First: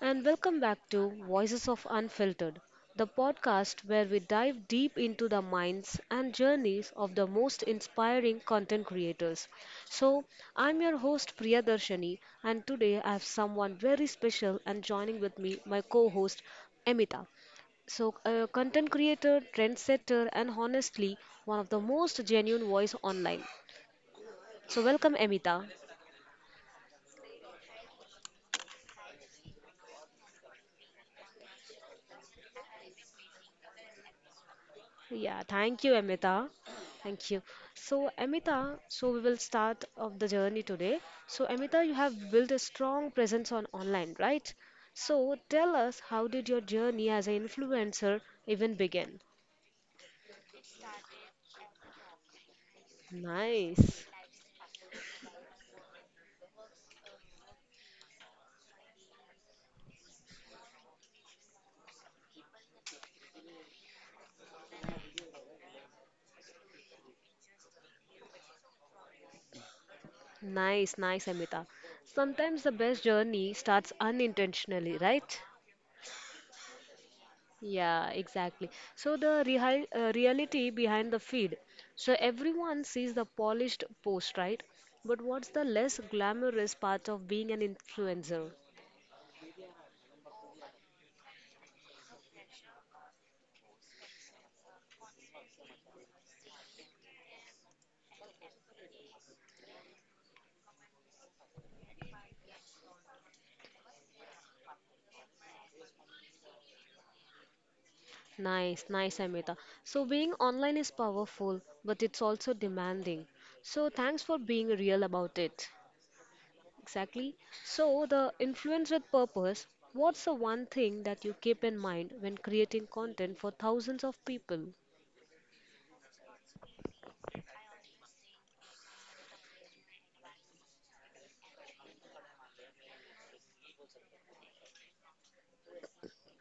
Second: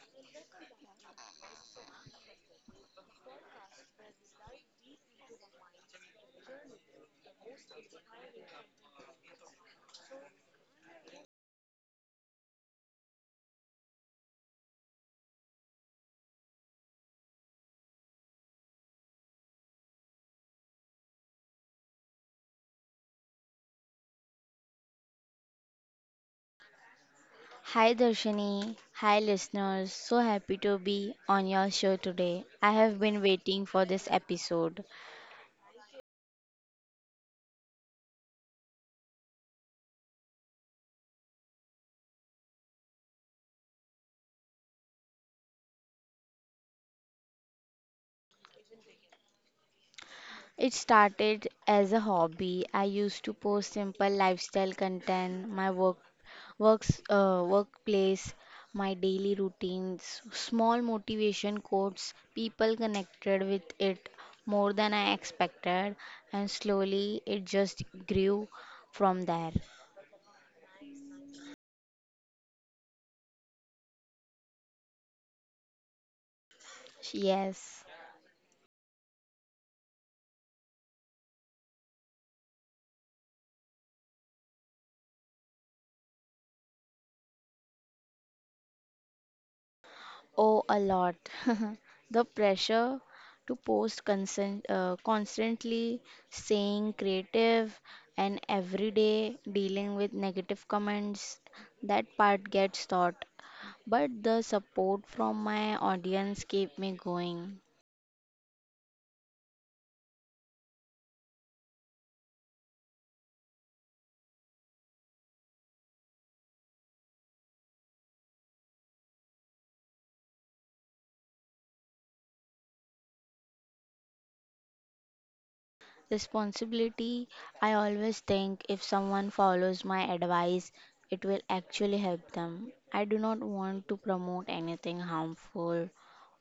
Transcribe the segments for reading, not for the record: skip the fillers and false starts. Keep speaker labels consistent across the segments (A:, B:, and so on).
A: and welcome back to Voices of Unfiltered, the podcast where we dive deep into the minds and journeys of the most inspiring content creators. So, I'm your host Priyadarshini, and today I have someone very special and joining with me my co host Emita. So, a content creator, trendsetter, and honestly, one of the most genuine voice online. So, welcome, Emita.
B: Hi Darshani, hi listeners. So happy to be on your show today. I have been waiting for this episode.
A: Yeah, thank you, Amita. Thank you. So, Amita, so we will start of the journey today. So, Amita, you have built a strong presence on online, right? So, tell us how did your journey as an influencer even begin?
B: It started as a hobby. I used to post
A: Nice.
B: simple lifestyle content, my workplace, my daily routines, small motivation quotes. People connected with it more than I expected, and slowly it just grew from there.
A: Nice, nice, Amita. Sometimes the best journey starts unintentionally, right?
B: Yes.
A: Yeah, exactly. So the real, reality behind the feed. So everyone sees the polished post, right? But what's the less glamorous part of being an influencer?
B: Oh, a lot. The pressure to constantly, staying creative, and every day dealing with negative comments, that part gets thought. But the support from my audience keep me going.
A: Nice, nice, Amita. So being online is powerful, but it's also demanding. So thanks for being real about it. Exactly. So the influence with purpose. What's the one thing that you keep in mind when creating content for thousands of people?
B: Responsibility. I always think if someone follows my advice, it will actually help them. I do not want to promote anything harmful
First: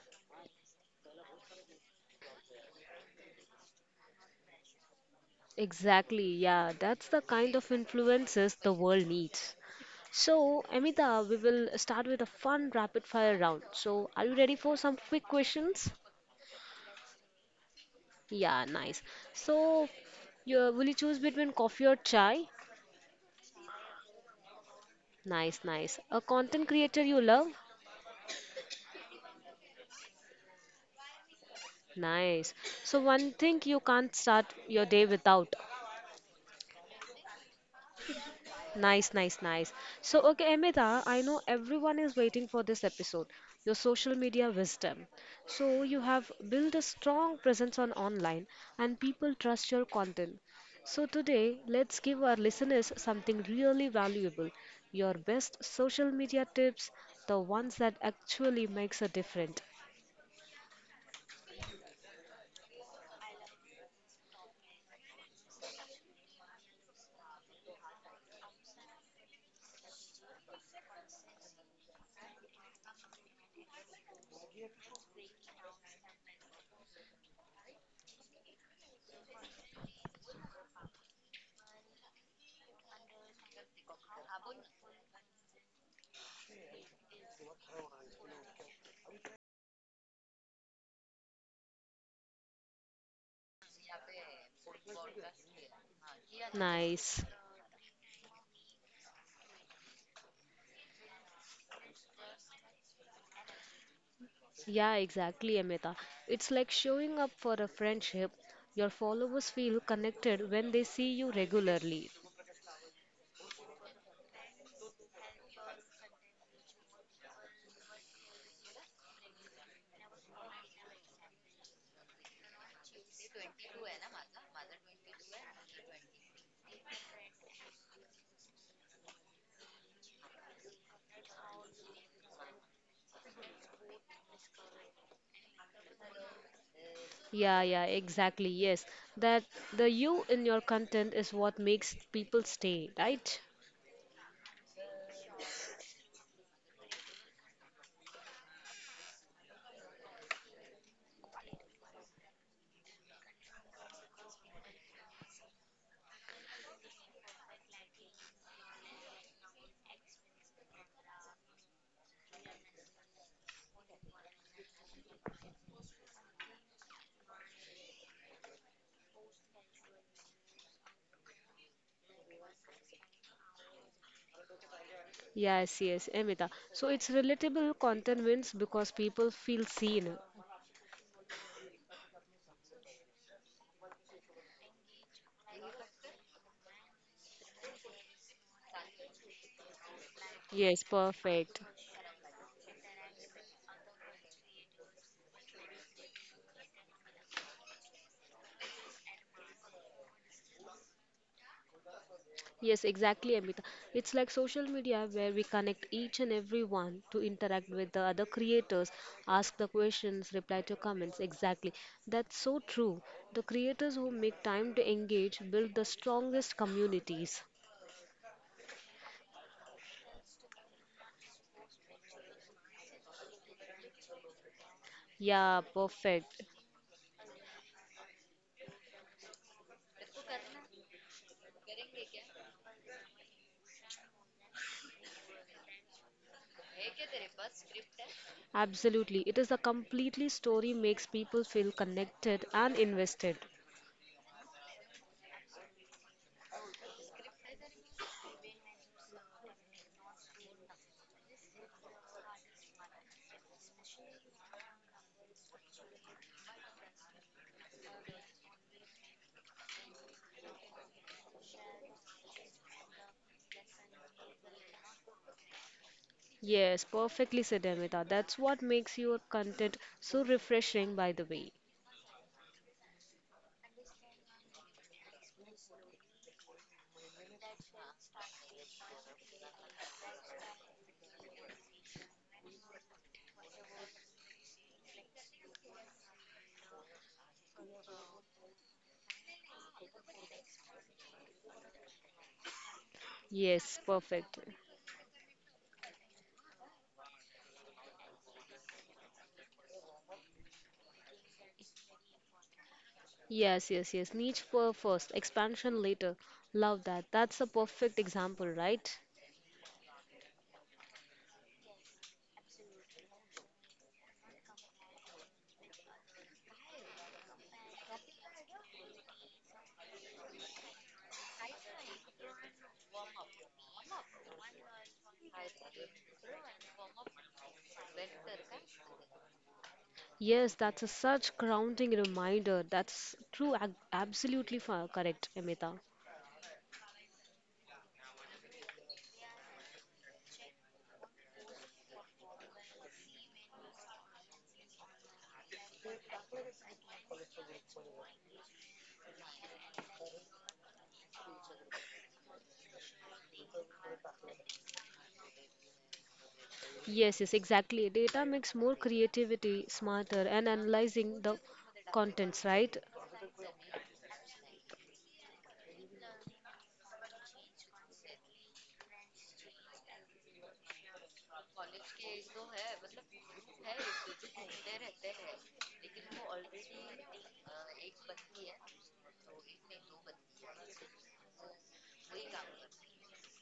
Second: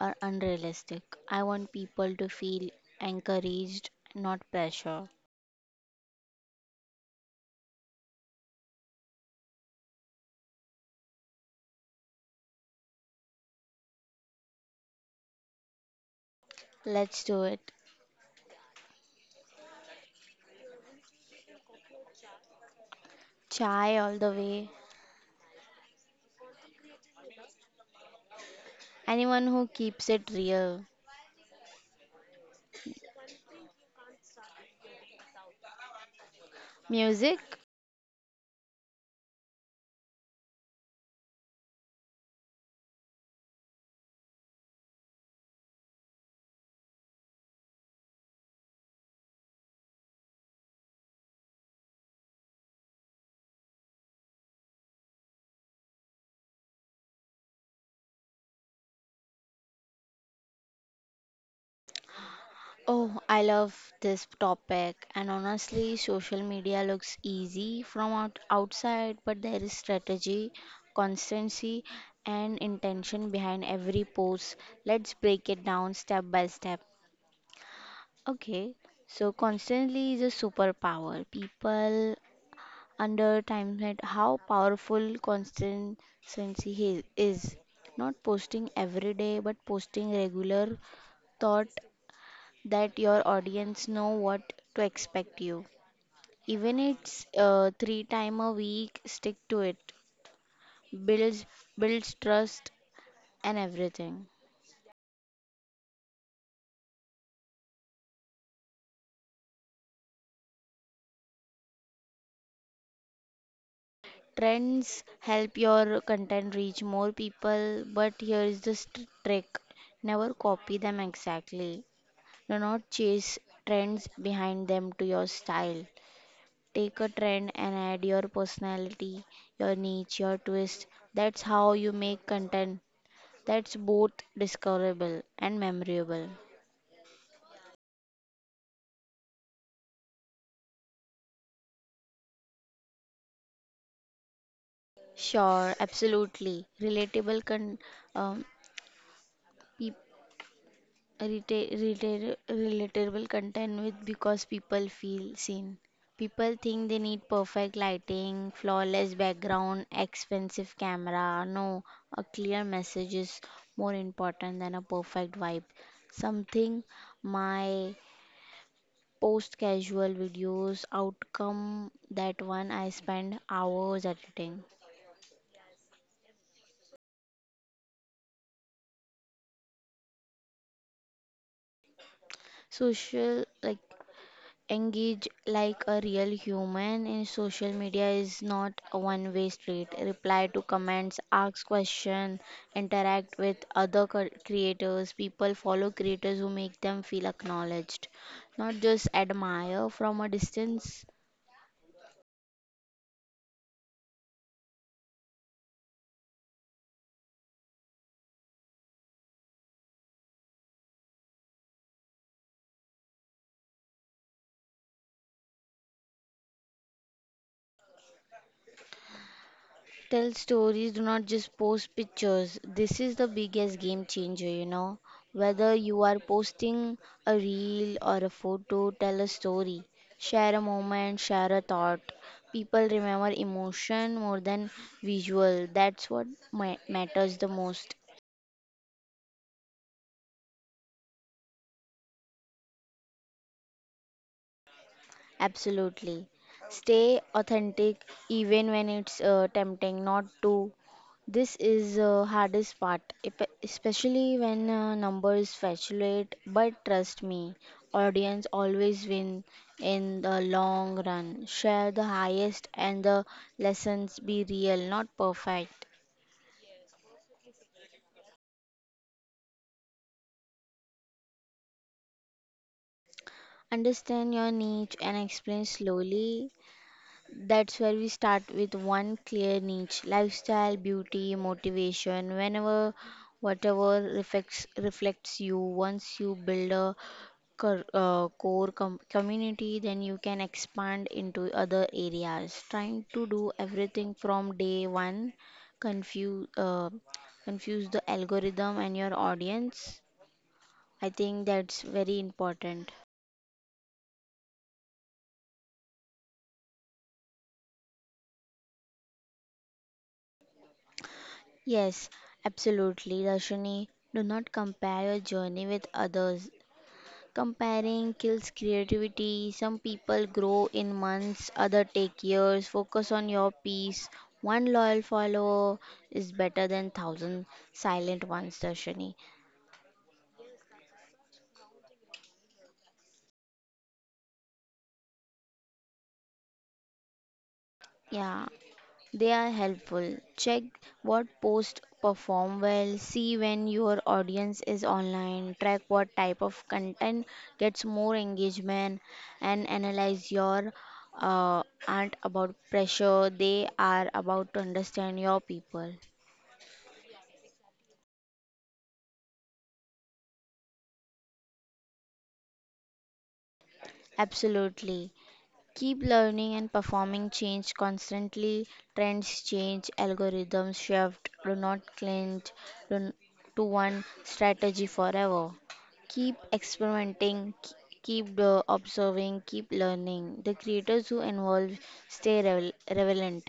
B: or unrealistic. I want people to feel encouraged, not pressure.
A: Exactly, yeah, that's the kind of influences the world needs. So, Amita, we will start with a fun rapid fire round. So, are you ready for some quick questions?
B: Let's do it.
A: Yeah, nice. So, you, will you choose between coffee or chai?
B: Chai all the way.
A: Nice, nice. A content creator you love?
B: Anyone who keeps it real.
A: Nice. So, one thing you can't start your day without?
B: Music?
A: Nice, nice, nice. So, okay, Amita, I know everyone is waiting for this episode, your social media wisdom. So, you have built a strong presence on online and people trust your content. So, today, let's give our listeners something really valuable, your best social media tips, the ones that actually makes a difference.
B: Oh, I love this topic, and honestly, social media looks easy from outside, but there is strategy, constancy, and intention behind every post. Let's break it down step by step. Okay, so constantly is a superpower. People underestimate how powerful is. Not posting every day, but posting regular, thought that your audience know what to expect you. Even
A: Nice.
B: it's three time a week, stick to it. Builds builds trust and everything.
A: Yeah, exactly, Amita. It's like showing up for a friendship. Your followers feel connected when they see you regularly.
B: Trends help your content reach more people, but here is the trick. Never copy them exactly. Do not chase trends behind them to your style. Take a trend and add your personality, your niche, your twist. That's how you make content that's both discoverable and memorable.
A: Yeah, yeah, exactly. Yes. That the you in your content is what makes people stay, right?
B: Sure, absolutely. Um, peop Relatable content with because people feel seen. People think they need perfect lighting, flawless background, expensive camera. No, a clear message is more important than a perfect vibe. Something my post casual videos outcome that one I spend hours editing.
A: Yes, yes, Amita. So it's relatable content wins because people feel seen.
B: Social like engage like a real human in social media is not a one way street. Reply to
A: Yes,
B: comments, ask
A: perfect.
B: question, interact with other creators. People follow creators who make them feel acknowledged, not just admire from a distance.
A: Yes, exactly, Amita. It's like social media where we connect each and every one to interact with the other creators, ask the questions, reply to comments. Exactly. That's so true. The creators who make time to engage build the strongest communities.
B: Tell stories, do not just post pictures. This is the biggest game changer, you know.
A: Yeah,
B: Whether you are
A: perfect.
B: posting a reel or a photo, tell a story. Share a moment, share a thought. People remember emotion more than visual. That's what matters the most.
A: Absolutely. It is a completely story makes people feel connected and invested.
B: Absolutely. Stay authentic even when it's tempting not to. This is the hardest part, especially when numbers fluctuate. But trust me, audience always win in the long run. Share the highest and the lessons. Be real, not perfect.
A: Yes, perfectly said Amita. That's what makes your content so refreshing by the way.
B: Understand your niche and explain slowly. That's where we start with one clear niche: lifestyle, beauty, motivation, whenever, whatever reflects you. Once you build a core community, then you can expand into other areas. Trying to do
A: Yes,
B: everything
A: perfect.
B: from day one, confuse, uh, confuse the algorithm and your audience. I think that's very important.
A: Yes, yes, yes. Niche for first, expansion later. Love that. That's a perfect example, right?
B: Yes, absolutely, Rashini. Do not compare your journey with others. Comparing kills creativity. Some people grow in months, other take years. Focus on your peace. One loyal follower is better than thousand silent ones, Rashini.
A: Yes, that's a such grounding reminder. That's true, absolutely correct, Amita.
B: Yeah. They are helpful. Check what posts perform well, see when your audience is online, track what type of content gets more engagement, and analyze your aren't about pressure, they are about to understand your people.
A: Yes, yes, exactly. Data makes more creativity, smarter, and analyzing the contents, right?
B: Absolutely. Keep learning and performing change constantly. Trends change, algorithms shift. Do not cling to n- to one strategy forever. Keep experimenting, keep observing, keep learning. The creators who involve stay relevant.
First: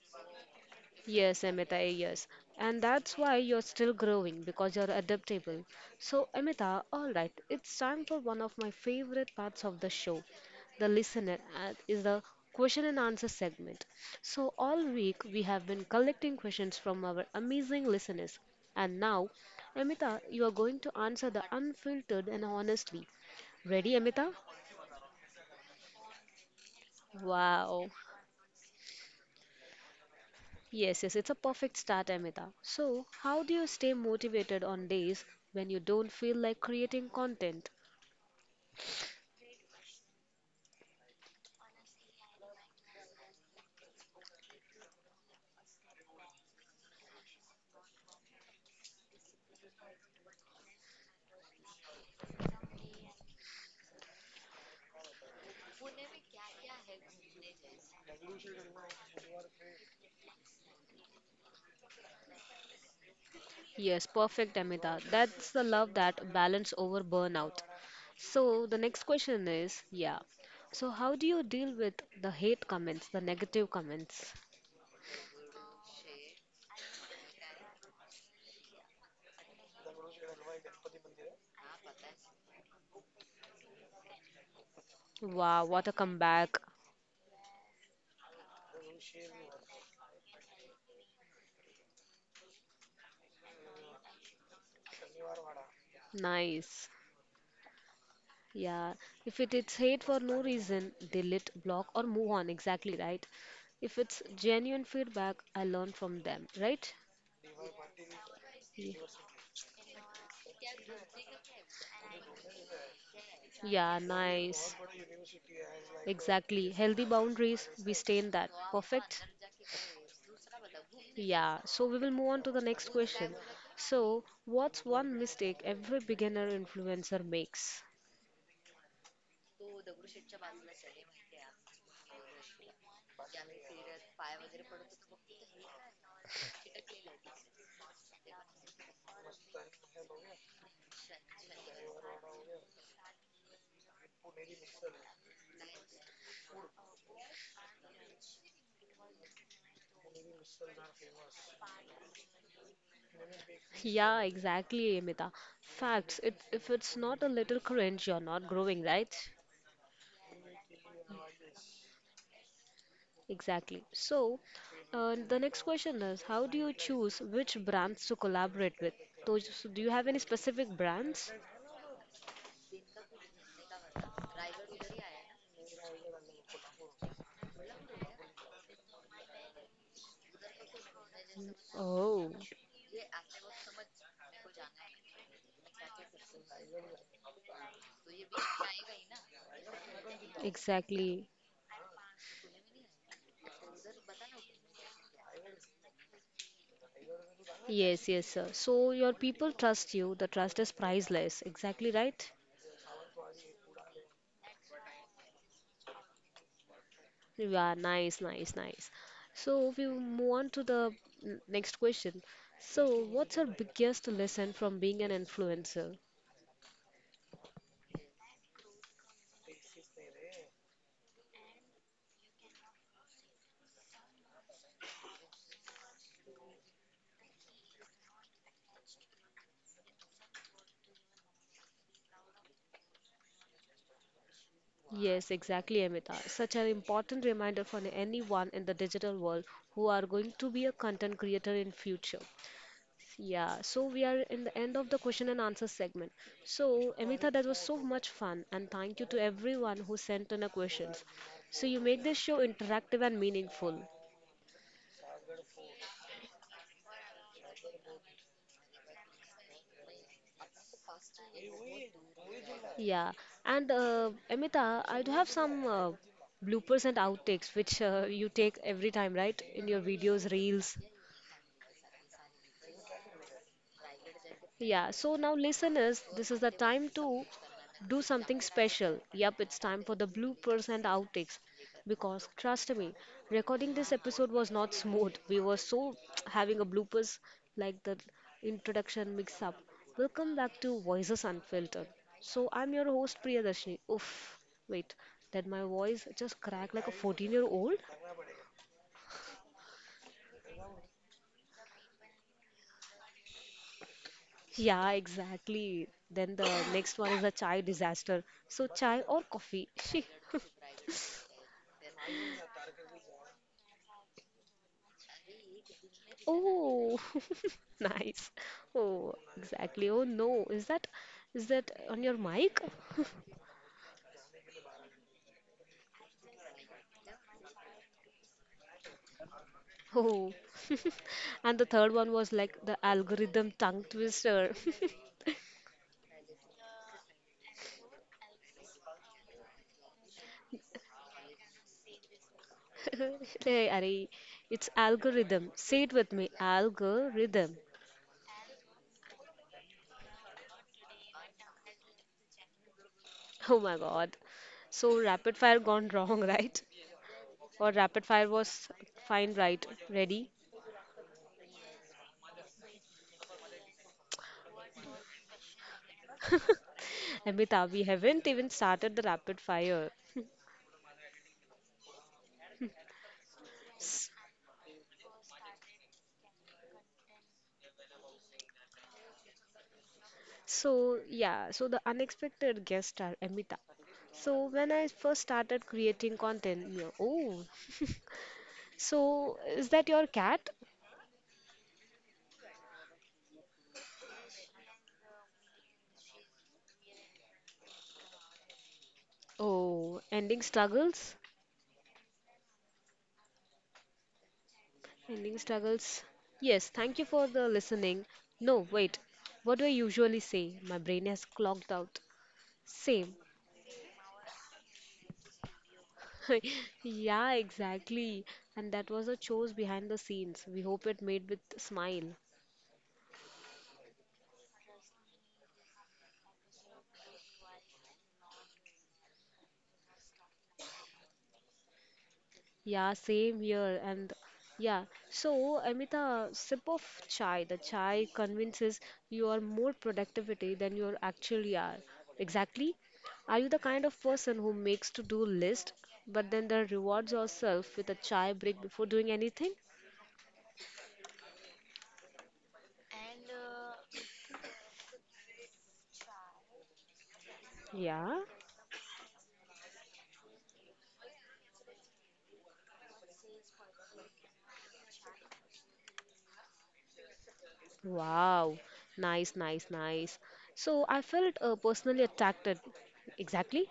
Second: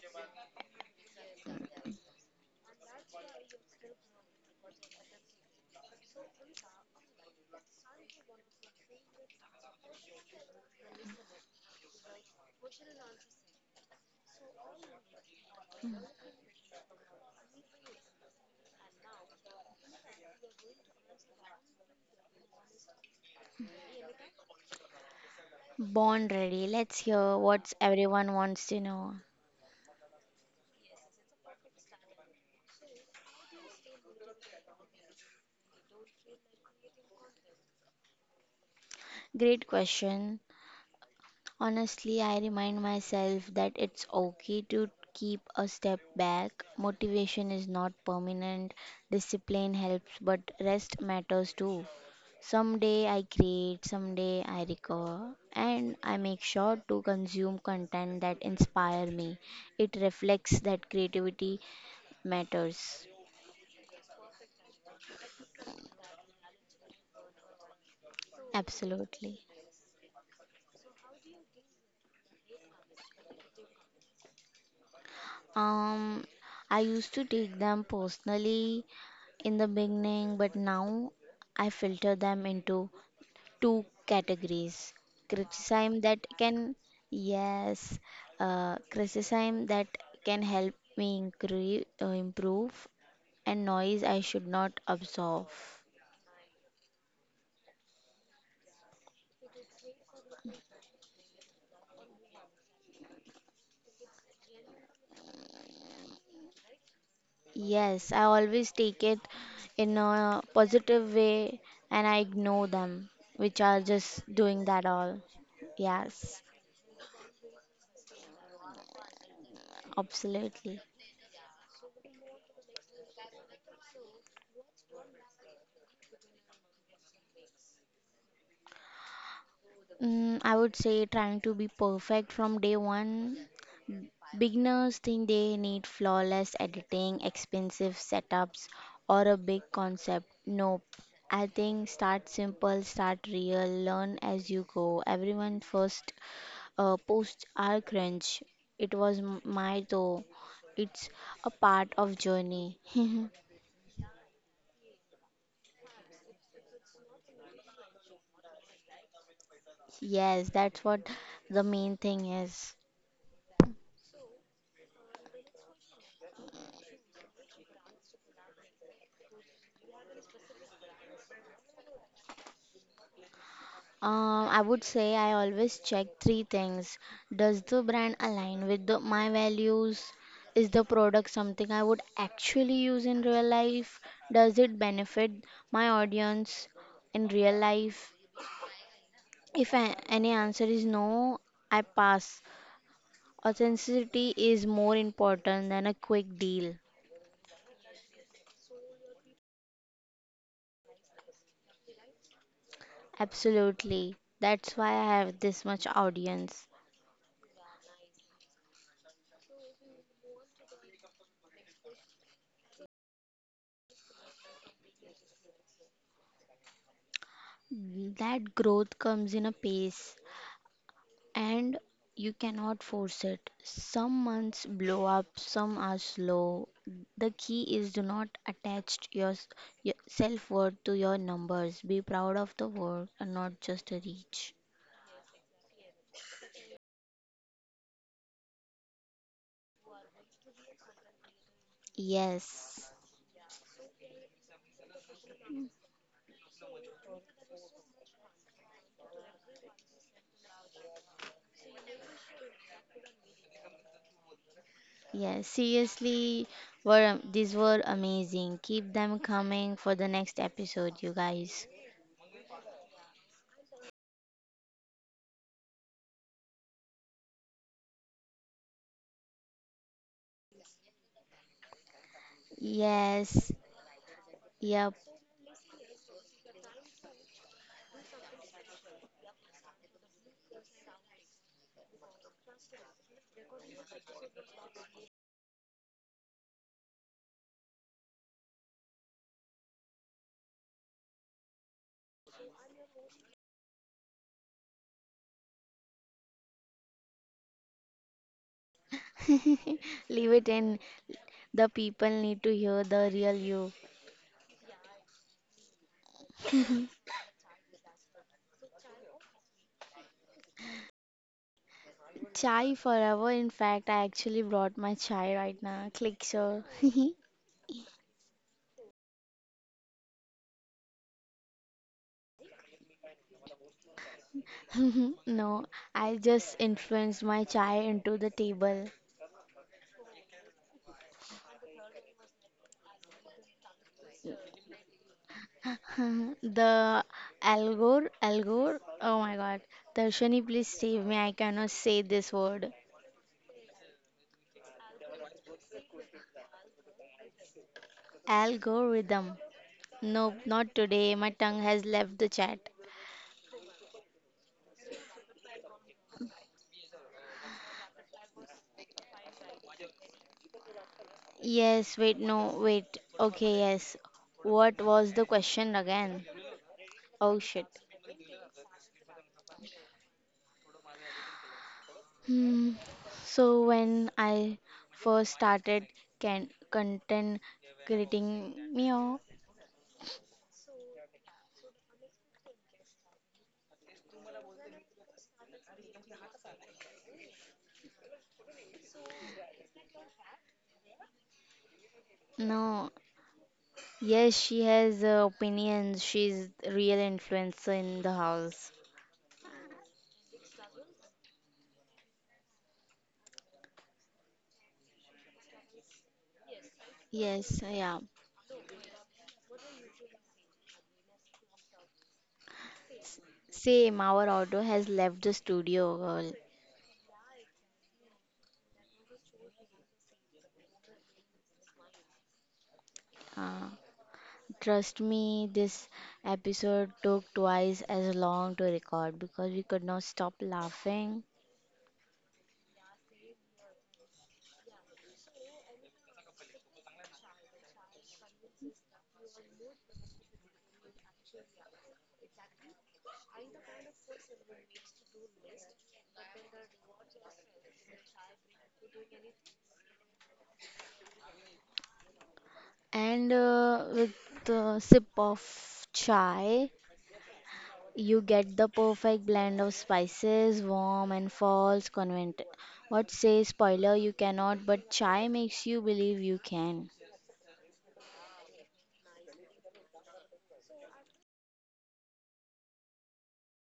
A: Yes, Amita, yes. And that's why you're still growing because you're adaptable. So, Amita, all right, it's time for one of my favorite parts of the show. The listener is the question and answer segment. So, all week we have been collecting questions from our amazing listeners. And now, Amita, you are going to answer the unfiltered and honestly. Ready, Amita?
B: Born ready. Let's hear what
A: Wow.
B: everyone wants to know.
A: Yes, yes, it's a perfect start, Amita. So, how do you stay motivated on days when you don't feel like creating content?
B: Great question. Honestly, I remind myself that it's okay to keep a step back. Motivation is not permanent, discipline helps, but rest matters too. Someday I create, someday I recover, and I make sure to consume content that inspire me. It reflects that creativity matters.
A: Yes, perfect, Amita. That's the love that balance over burnout. So, the next question
B: Absolutely.
A: is, yeah. So, how do you deal with the hate comments, the negative comments?
B: Um, I used to take them personally in the beginning, but now I filter them into two categories.
A: Wow, what a
B: Criticism that
A: comeback.
B: can, yes, Criticism that can help me improve, and noise I should not absorb.
A: Nice. Yeah, if it is hate for no reason, delete, block, or move on. Exactly right. If it's genuine feedback, I learn from them, right?
B: Yes, I always
A: Ye-
B: take it in a positive way and I ignore them, which are
A: Yeah,
B: just doing
A: nice.
B: that all. Yes.
A: Exactly. Healthy boundaries, we stay in that. Perfect.
B: Absolutely.
A: Yeah, so we will move on to the next question. So, what's one mistake every beginner influencer makes?
B: Mm, I would say trying to be perfect from day one. Beginners think they need flawless editing, expensive setups, or a big concept. Nope. I think start simple, start real, learn as you go. Everyone first posts are crunch. It was my though. It's a part of journey.
A: Yeah, exactly, Amita. Facts. It, if it's not a little cringe, you're not growing, right?
B: Yes, that's what the main thing is.
A: Exactly. So, the next question is, how do you choose which brands to collaborate with? Those, so do you have any specific brands?
B: I would say I always check three things. Does the brand align with the, my values? Is the product something I would
A: Oh,
B: actually use in real life? Does it benefit my audience in real life? If any answer is
A: exactly.
B: no, I pass. Authenticity is more important than a quick deal.
A: Yes, yes, sir. So your people trust you. The trust is priceless. Exactly right?
B: Absolutely. That's why I have this much audience.
A: Yeah, nice, nice, nice. So we will move on to the next question. So what's your biggest lesson from being an influencer?
B: That growth comes in a pace, and you cannot force it. Some months blow up, some are slow. The key is do not attach your self worth to your numbers. Be proud of the work and not just the reach.
A: Yes, exactly, Amita. Such an important reminder for anyone in the digital world who are going to be a content creator in future.
B: Yes.
A: Yeah, so we are in the end of the question and answer segment. So, Amita, that was so much fun, and thank you to everyone who sent in a questions. So you made this show interactive and meaningful.
B: Yes, seriously, were these were amazing. Keep them coming for the next episode, you guys.
A: Yeah, and Amita, I do have some bloopers and outtakes which you take every time, right? In your videos, reels.
B: Yes,
A: Yeah,
B: yep.
A: so now, listeners, this is the time to do something special. Yep, it's time for the bloopers and outtakes. Because, trust me, recording this episode was not smooth. We were so having a bloopers like the introduction mix up. Welcome back to Voices Unfiltered. So, I'm your host, Priyadarshini. Oof, wait, did my voice just crack like a 14-year-old?
B: Leave it in. The people need to hear the real you.
A: Yeah, exactly. Then the next one is a chai disaster. So, chai or coffee? She.
B: Chai forever. In fact, I actually brought my chai right now. Click so.
A: Oh, nice. Oh, exactly. Oh no, is that on your mic?
B: No, I just influenced my chai into the table.
A: Oh, and the third one was like the algorithm tongue twister.
B: The Algor, Algor. Oh my God. Darshani, please save me. I cannot say this word.
A: Hey, Ari, it's algorithm. Say it with me, algorithm.
B: Algorithm. Nope, not today. My tongue has left the chat.
A: Oh my God. So rapid fire gone wrong, right? Or rapid fire was fine, right? Ready?
B: Yes, wait, no, wait. Okay, yes. What was the question again? Oh
A: Amita,
B: shit.
A: we haven't even started the rapid fire.
B: Hmm. So when I first started can content creating, meow.
A: So, yeah, so the unexpected guest star, Amita. So, when I first started creating content, yeah, oh, so is that your cat?
B: No, yes, she has opinions. She's real influencer in the house.
A: Oh, ending struggles? Ending struggles. Yes, thank you for the
B: Yes,
A: listening.
B: yeah.
A: No, wait, what do I usually say? My brain has clogged out. Same.
B: S- Same. Our auto has left the studio, girl.
A: Yeah, exactly. And that was a chose behind the scenes. We hope it made with smile.
B: Uh, Trust me, this episode took twice as long to record because we could not stop laughing.
A: Yeah, same here. And yeah, so Amita, sip of chai. The chai convinces you are more productivity than you are actually are. Exactly. Are you the kind of person who makes to-do list, but then the rewards yourself with a chai break before doing anything?
B: And with a sip of chai, you
A: Yeah.
B: get the perfect blend of spices, warm and false convent. What say spoiler you cannot, but chai makes you believe you can.
A: Wow. Nice, nice, nice. So I felt personally attacked. Exactly.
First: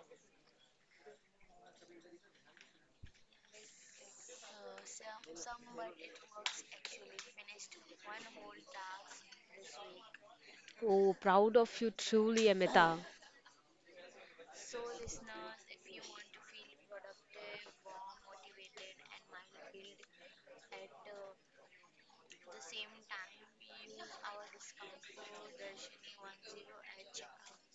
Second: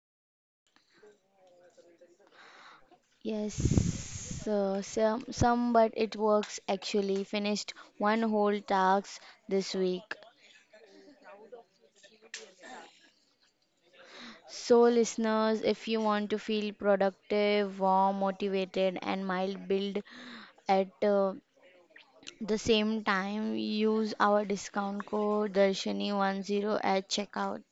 B: Yes, some, but it works actually. Finished one whole task this week.
A: Oh, proud of you truly, Amita.
B: So, listeners, if you want to feel productive, warm, motivated, and mild build at the same time, use our discount code Darshani10 at checkout.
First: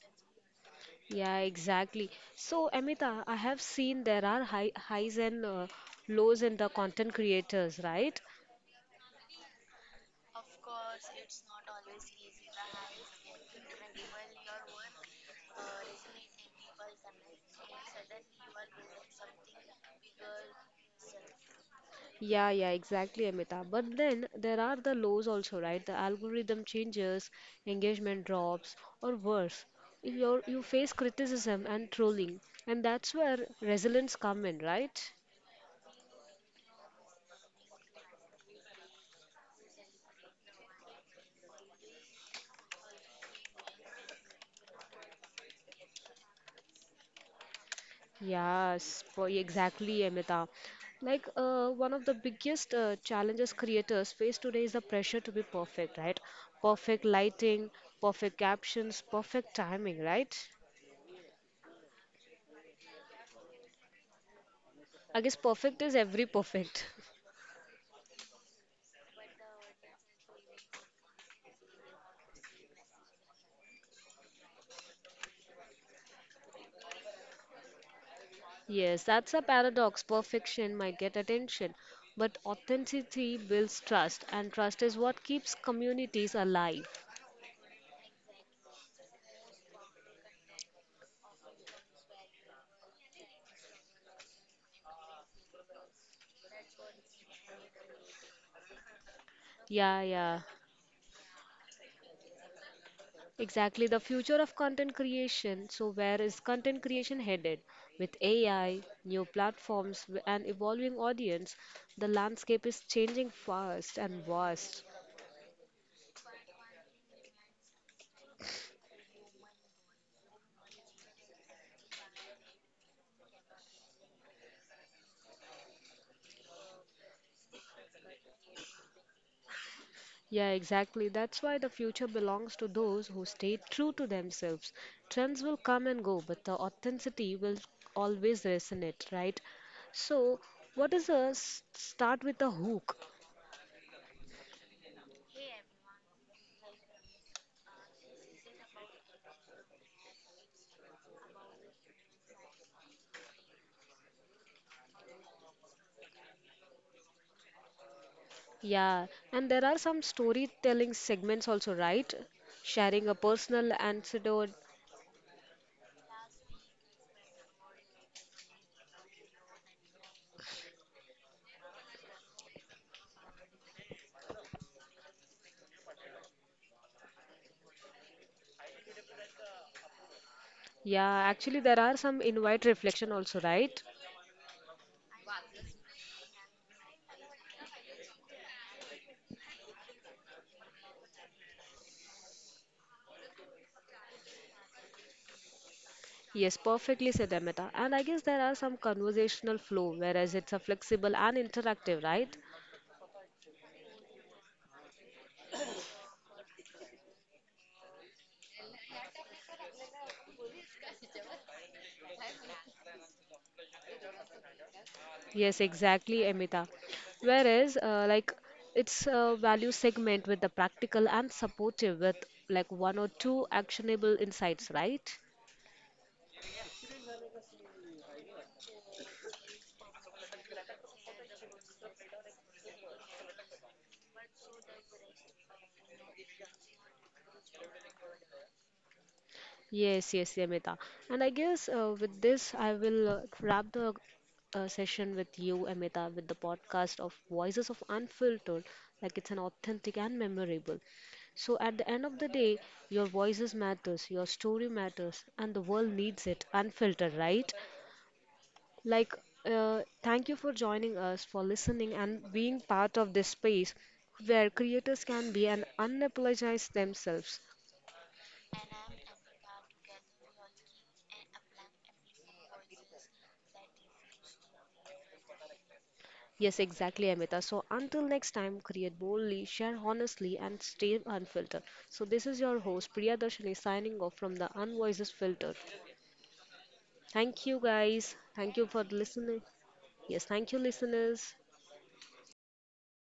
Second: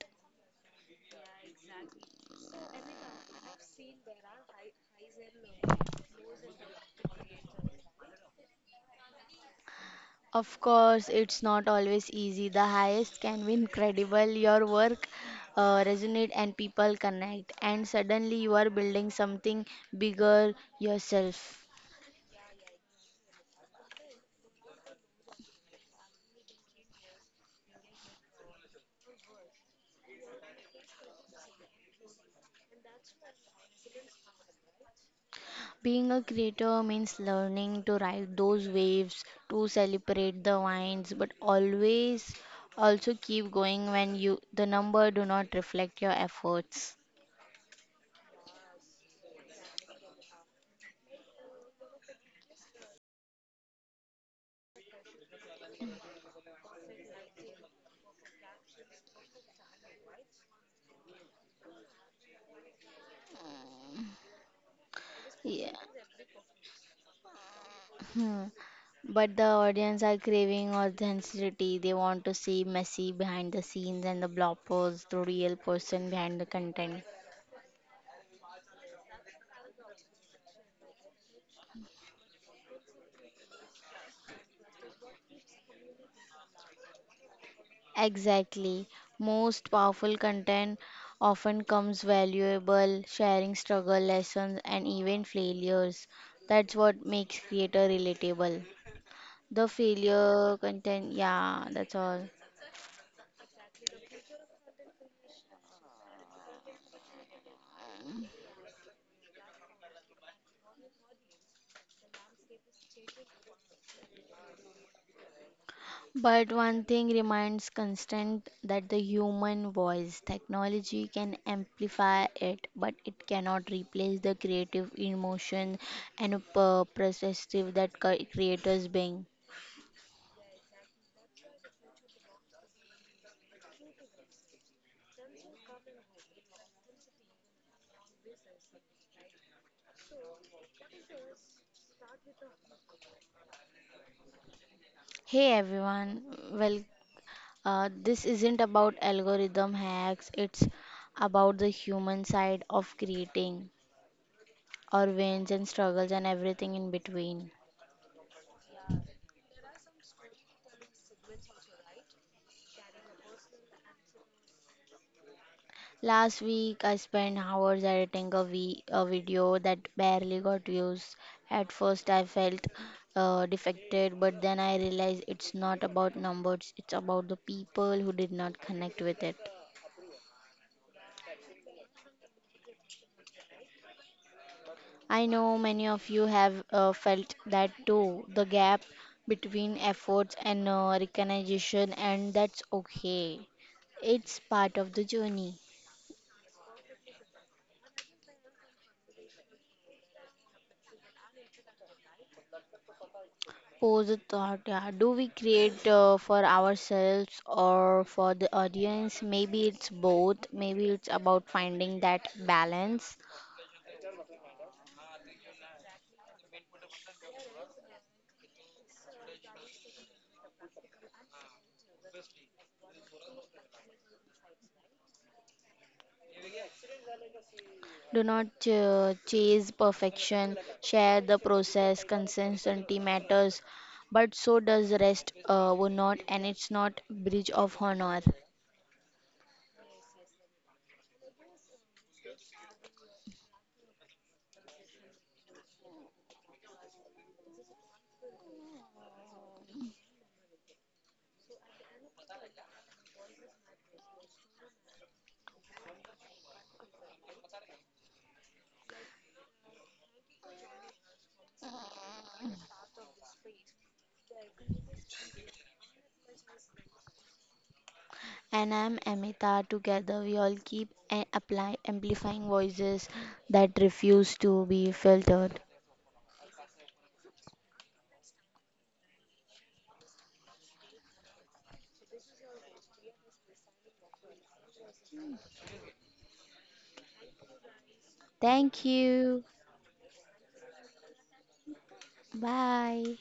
A: Yeah, exactly. So, Amita, I have seen there are high, highs and lows in the content creators, right?
B: Of course, it's not always easy. The highest can be incredible. Your work resonate and people connect, and suddenly you are building something bigger yourself.
A: Yeah, yeah, exactly, Amita. But then there are the lows also, right? The algorithm changes, engagement drops, or worse. You face criticism and trolling, and that's where resilience come in, right?
B: Being a creator means learning to ride those waves, to celebrate the wines, but always also keep going when you the number do not reflect your efforts.
A: Yes, for exactly, Amrita. Like one of the biggest challenges creators face today is the pressure to be perfect, right? Perfect lighting, perfect captions, perfect timing, right? I guess
B: Yeah.
A: perfect is every perfect.
B: Hmm. But the audience are craving authenticity. They want to see messy behind the scenes and the bloppers, the real person behind the content.
A: Yes, that's a paradox. Perfection might get attention, but authenticity builds trust, and trust is what keeps communities alive.
B: Exactly. Most powerful content often comes valuable, sharing struggle, lessons, and even failures. That's what makes creator relatable. The
A: Yeah, yeah.
B: failure content, yeah, that's all.
A: Exactly, the future of content creation. So, where is content creation headed? With AI, new platforms, and evolving audience, the landscape is changing fast and vast.
B: But one thing remains constant that the human voice technology can amplify it, but it cannot replace the creative emotion and perspective that creators bring.
A: Yeah, exactly. That's why the future belongs to those who stay true to themselves. Trends will come and go, but the authenticity will always resonate, right? So, what is a start with a hook?
B: Hey everyone, well, this isn't about algorithm hacks, it's about the human side of creating, our wins and struggles and everything in between.
A: Yeah, and there are some storytelling segments also, right? Sharing a personal anecdote.
B: Last week, I spent hours editing a video that barely got views. At first, I felt defected, but then I realized it's not about numbers, it's about the people who did not connect with it.
A: Yeah, actually, there are some invite reflection also, right?
B: I know many of you have felt that too, the gap between efforts and recognition, and that's okay. It's part of the journey.
A: Yes, perfectly said Amita. And I guess there are some conversational flow, whereas it's a flexible and interactive, right?
B: Pose a thought, yeah. Do we create for ourselves or for the audience? Maybe it's both. Maybe it's about finding that balance.
A: Yes, exactly, Amita. Whereas, like, it's a value segment with the practical and supportive with like one or two actionable insights, right?
B: Do not chase perfection. Share the process. Consistency matters, but so does rest. Would not, and it's not bridge of honor.
A: Yes, yes, Amita. And I guess with this, I will wrap the session with you, Amita, with the podcast of Voices of Unfiltered. Like it's an authentic and memorable. So at the end of the day, your voices matters, your story matters, and the world needs it unfiltered, right? Like, thank you for joining us, for listening, and being part of this space where creators can be and unapologize themselves.
B: And I'm Amita. Together, we all keep and apply amplifying voices that refuse to be filtered.
A: Yes, exactly, Amita. So until next time, create boldly, share honestly, and stay unfiltered. So this is your host Priya Darshini signing off from the Unvoices Filter. Thank you guys. Thank you
B: Thank
A: for
B: you.
A: listening. Yes, thank you listeners.
B: Bye.